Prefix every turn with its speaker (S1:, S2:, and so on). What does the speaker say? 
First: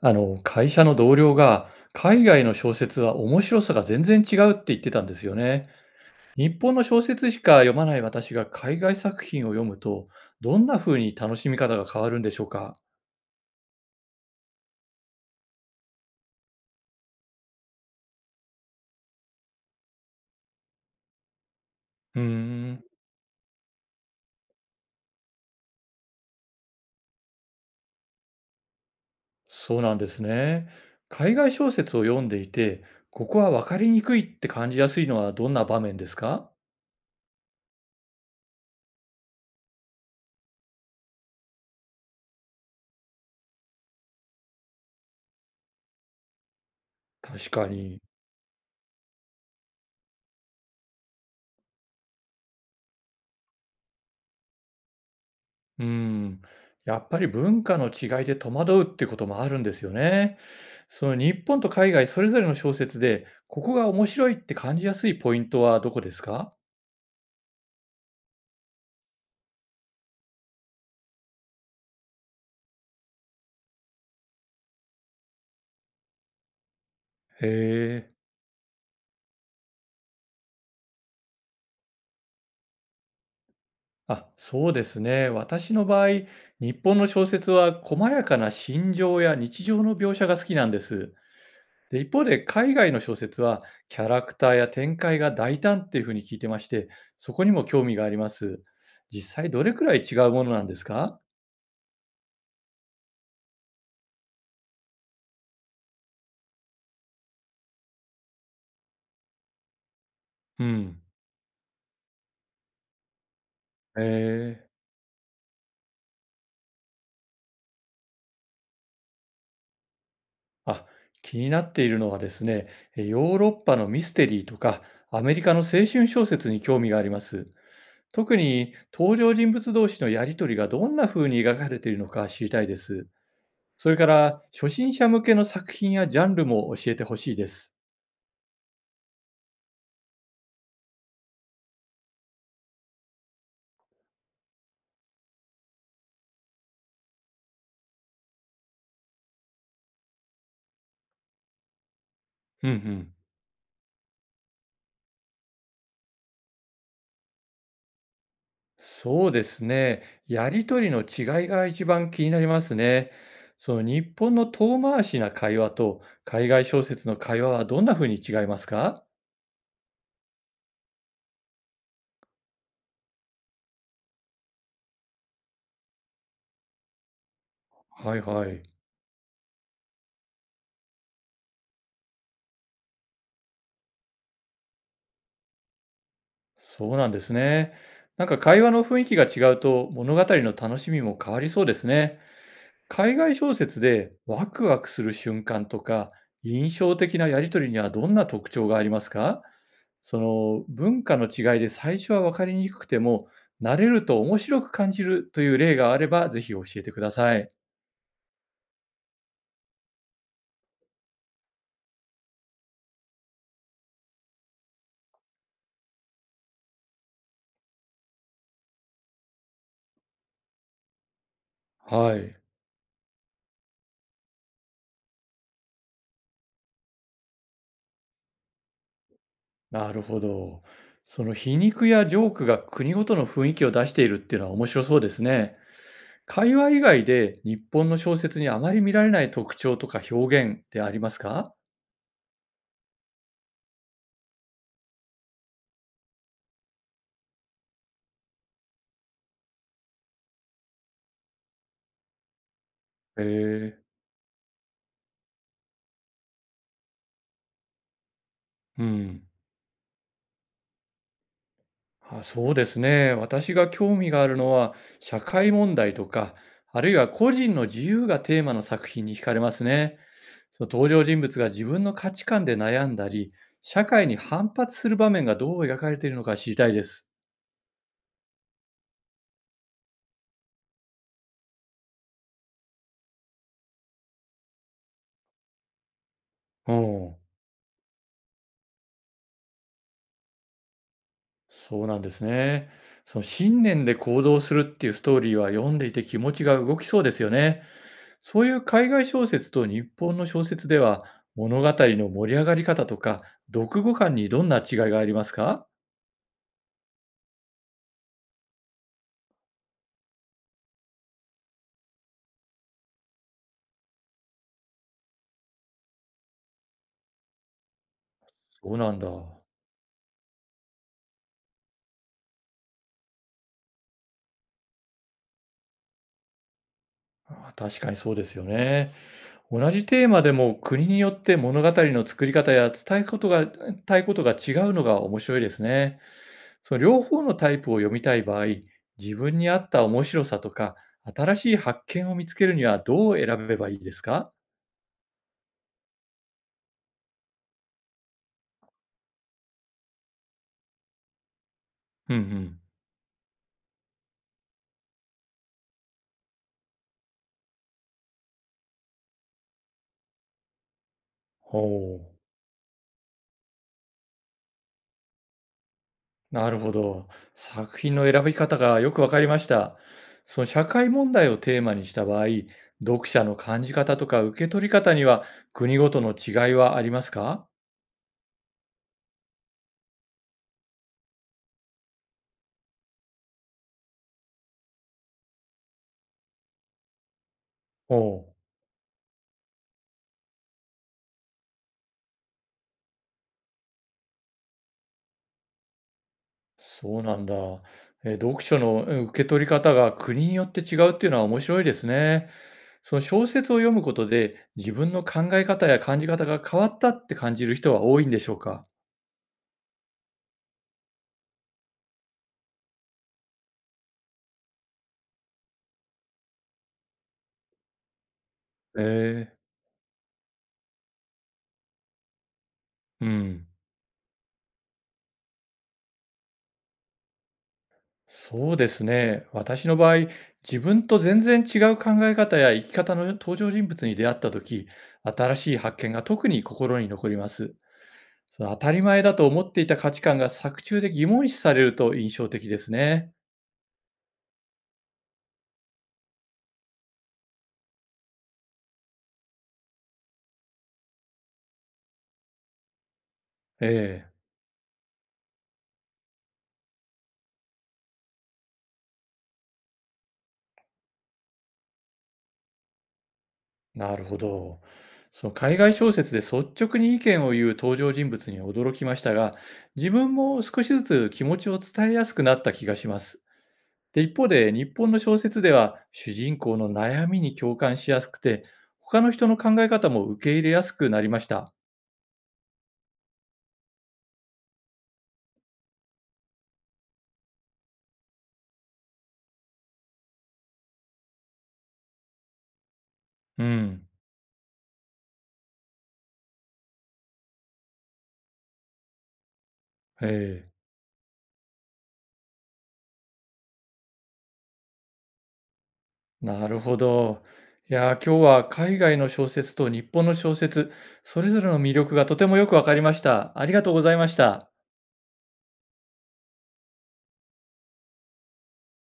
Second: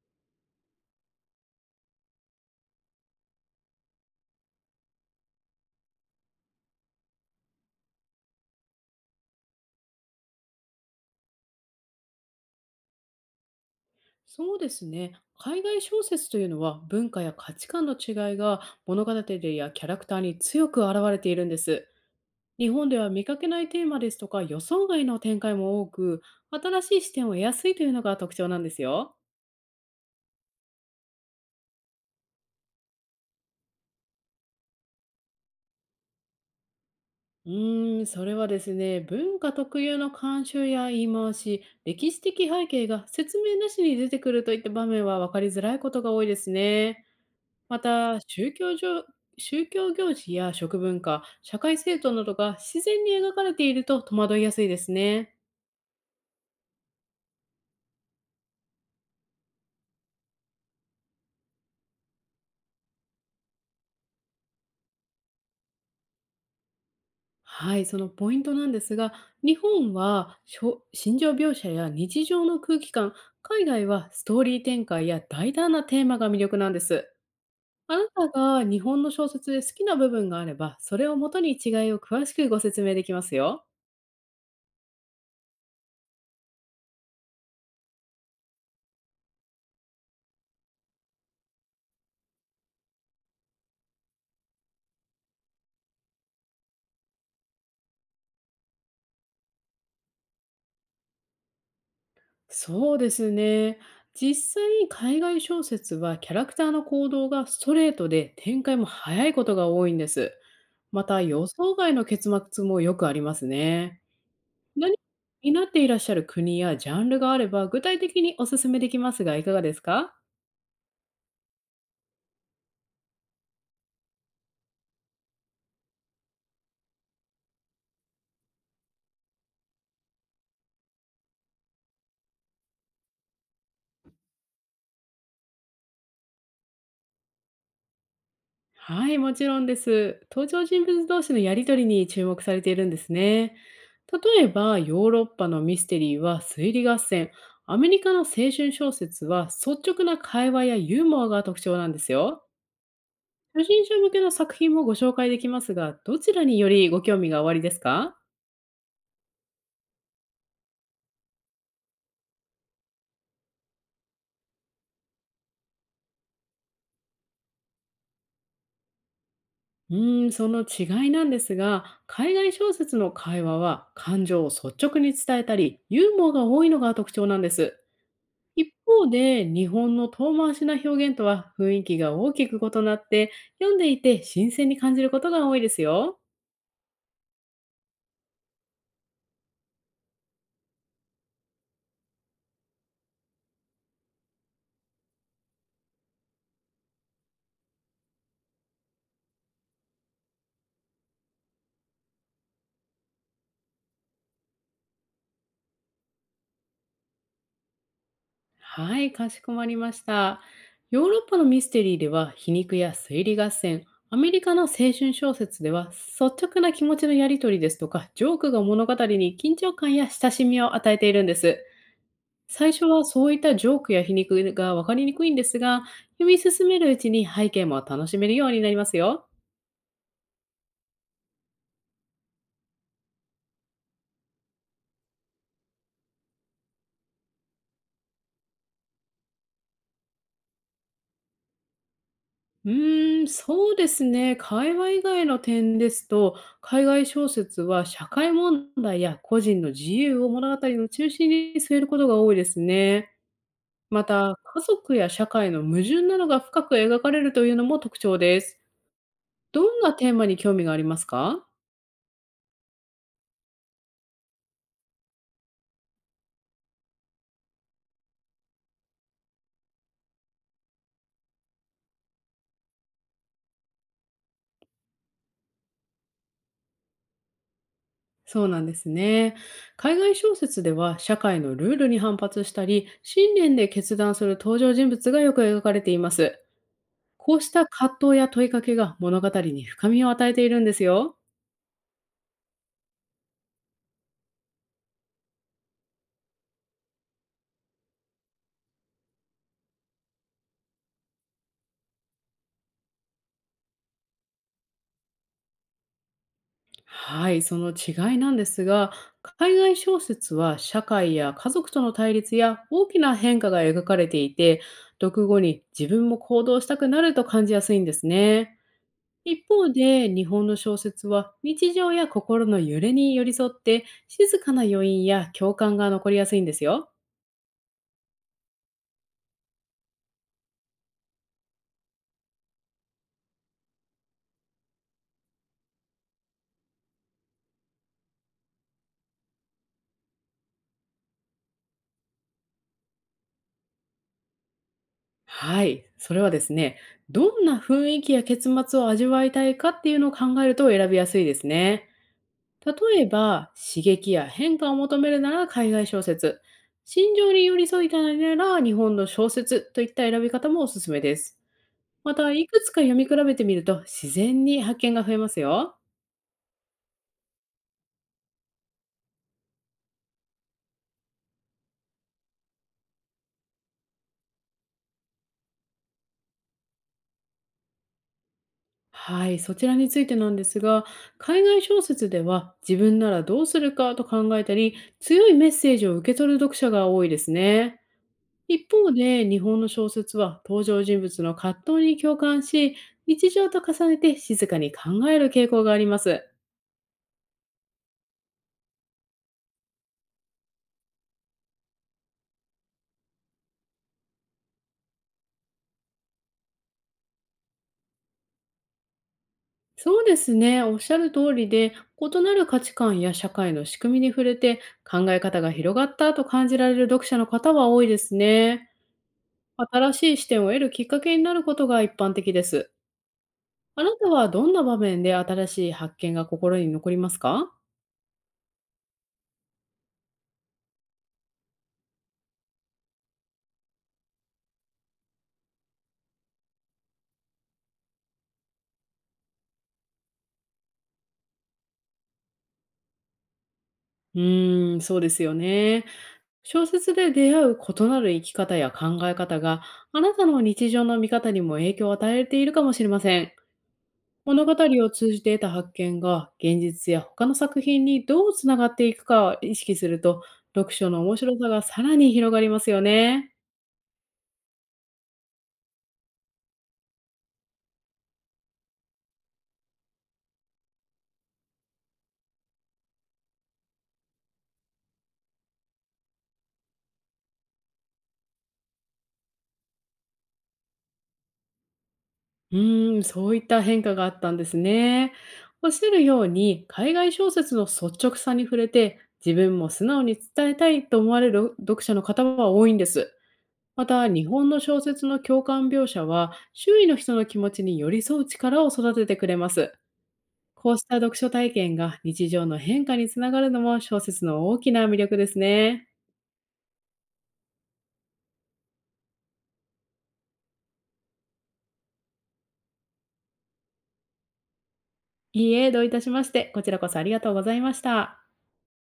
S1: 会社の同僚が、海外の小説は面白さが全然違うって言ってたんですよね。日本の小説しか読まない私が海外作品を読むと、どんな風に楽しみ方が変わるんでしょうか？
S2: そうですね。海外小説というのは文化や価値観の違いが物語やキャラクターに強く現れているんです。
S1: うー
S2: 日
S1: ん、
S2: 本では見かけないテーマですとか予想外の展開も多く、新しい視点を得やすいというのが特徴なんですよ。
S1: そうなんですね。海外小説を読んでいて、ここは分かりにくいって感じやすいのはどんな場面ですか？
S2: それはですね、文化特有の慣習や言い回し、歴史的背景が説明なしに出てくるといった場面は分かりづらいことが多いですね。
S1: 確か
S2: ま
S1: に。
S2: た、宗教行事や食文化、社会制度などが自然に描かれていると戸惑いやすいですね。
S1: うーん、やっぱり文化の違いで戸惑うってこともあるんですよね。その日本と海外それぞれの小説で、ここが面白いって感じやすいポイントはどこですか？
S2: はい、そのポイントなんですが、日本は心情描写や日常の空気感、海外はストーリー展開や大胆なテーマが魅力なんです。
S1: へ
S2: あな
S1: え。
S2: たが日本の小説で好きな部分があれば、それをもとに違いを詳しくご説明できますよ。
S1: あ、そうですね。私の場合、日本の小説は細やかな心情や日常の描写が好きなんです。で、一方で海外の小説はキャラクターや展開が大胆っていうふうに聞いてまして、そこにも興味があります。実際どれくらい違うものなんですか？
S2: そうですね。実際、海外小説はキャラクターの行動がストレートで展開も早いことが多いんです。
S1: うん。
S2: また予想外の結末もよくあります
S1: え
S2: ね。
S1: え。
S2: 何になっていらっしゃる国やジャンルがあれば具体的にお勧めできますが、いかがですか？
S1: あ、気になっているのはですね、ヨーロッパのミステリーとか、アメリカの青春小説に興味があります。特に登場人物同士のやりとりがどんな風に描かれているのか知りたいです。それから、初心者向けの作品やジャンルも教えてほしいです。
S2: はい、もちろんです。登場人物同士のやりとりに注目されているんですね。例えば、ヨーロッパのミステリーは推理合戦、アメリカの青春小説は率直な会話やユーモアが特徴なんですよ。
S1: うんうん。
S2: 初心者向けの作品もご紹介できますが、どちらによりご興味がおありですか？
S1: そうですね。やりとりの違いが一番気になりますね。その日本の遠回しな会話と海外小説の会話はどんな風に違いますか？
S2: その違いなんですが、海外小説の会話は感情を率直に伝えたり、ユーモアが多いのが特徴なんです。
S1: はいはい。
S2: 一方で、日本の遠回しな表現とは雰囲気が大きく異なって、読んでいて新鮮に感じることが多いですよ。
S1: そうなんですね。なんか会話の雰囲気が違うと物語の楽しみも変わりそうですね。海外小説でワクワクする瞬間とか印象的なやりとりにはどんな特徴がありますか？その文化の違いで最初は分かりにくくても慣れると面白く感じるという例があればぜひ教えてください。
S2: はい、かしこまりました。ヨーロッパのミステリーでは皮肉や推理合戦、アメリカの青春小説では率直な気持ちのやり取りですとか、ジョークが物語に緊張感や親しみを与えているんです。
S1: はい。
S2: 最初はそういったジョークや皮肉が分かりにくいんですが、読み進めるうちに背景も楽しめるようになりますよ。
S1: なるほど。その皮肉やジョークが国ごとの雰囲気を出しているっていうのは面白そうですね。会話以外で日本の小説にあまり見られない特徴とか表現ってありますか？
S2: そうですね。会話以外の点ですと、海外小説は社会問題や個人の自由を物語の中心に据えることが多いですね。
S1: へえ、
S2: また、家族や社会の矛盾などが深く描かれるというのも特徴です。
S1: うん。
S2: どんなテーマに興味がありますか？
S1: あ、そうですね。私が興味があるのは社会問題とか、あるいは個人の自由がテーマの作品に惹かれますね。その登場人物が自分の価値観で悩んだり、社会に反発する場面がどう描かれているのか知りたいです。
S2: そうなんですね。海外小説では社会のルールに反発したり、信念で決断する登場人物がよく描かれています。
S1: うん。
S2: こうした葛藤や問いかけが物語に深みを与えているんですよ。
S1: そうなんですね。その信念で行動するっていうストーリーは読んでいて気持ちが動きそうですよね。そういう海外小説と日本の小説では物語の盛り上がり方とか読後感にどんな違いがありますか？
S2: はい、その違いなんですが、海外小説は社会や家族との対立や大きな変化が描かれていて、読後に自分も行動したくなると感じやすいんですね。
S1: そうなんだ。
S2: 一方で、日本の小説は日常や心の揺れに寄り添って、静かな余韻や共感が残りやすいんですよ。
S1: あ、確かにそうですよね。同じテーマでも国によって物語の作り方や伝えことがたいことが違うのが面白いですね。その両方のタイプを読みたい場合、自分に合った面白さとか、新しい発見を見つけるにはどう選べばいいですか？
S2: はい、それはですね、どんな雰囲気や結末を味わいたいかっていうのを考えると選びやすいですね。
S1: うんうん。
S2: 例えば、刺激や変化を求めるなら海外小説、心情に寄り添いたいなら日本の小説といった選び方もおすすめです。
S1: ほう、
S2: また、いくつか読み比べてみると自然に発見が増えますよ。
S1: なるほど。作品の選び方がよくわかりました。その社会問題をテーマにした場合、読者の感じ方とか受け取り方には国ごとの違いはありますか？
S2: はい、そちらについてなんですが、海外小説では自分ならどうするかと考えたり、強いメッセージを受け取る読者が多いですね。
S1: ほう。
S2: 一方で、日本の小説は登場人物の葛藤に共感し、日常と重ねて静かに考える傾向があります。
S1: そうなんだ。読書の、うん、受け取り方が国によって違うっていうのは面白いですね。その小説を読むことで自分の考え方や感じ方が変わったって感じる人は多いんでしょうか？
S2: そうですね、おっしゃる通りで、異なる価値観や社会の仕組みに触れて、考え方が広がったと感じられる読者の方は多いですね。
S1: ええ、
S2: 新しい視点を得るきっかけになることが一般的です。
S1: うん。
S2: あなたはどんな場面で新しい発見が心に残りますか？
S1: そうですね。私の場合、自分と全然違う考え方や生き方の登場人物に出会った時、新しい発見が特に心に残ります。その当たり前だと思っていた価値観が作中で疑問視されると印象的ですね。
S2: そうですよね。小説で出会う異なる生き方や考え方が、あなたの日常の見方にも影響を与えているかもしれません。
S1: ええ、
S2: 物語を通じて得た発見が、現実や他の作品にどうつながっていくかを意識すると、読書の面白さがさらに広がりますよね。
S1: なるほど。その海外小説で率直に意見を言う登場人物に驚きましたが、自分も少しずつ気持ちを伝えやすくなった気がします。で、一方で日本の小説では主人公の悩みに共感しやすくて、他の人の考え方も受け入れやすくなりました。
S2: そういった変化があったんですね。おっしゃるように、海外小説の率直さに触れて、自分も素直に伝えたいと思われる読者の方は多いんです。
S1: うん。
S2: また、日本の小説の共感描写は、周囲の人の気持ちに寄り添う力を育ててくれます。
S1: ええ。
S2: こうした読書体験が日常の変化につながるのも小説の大きな魅力ですね。
S1: なるほど。いやー、今日は海外の小説と日本の小説、それぞれの魅力がとてもよくわかりました。ありがとうございました。
S2: いいえ、どういたしまして、こちらこそありがとうございました。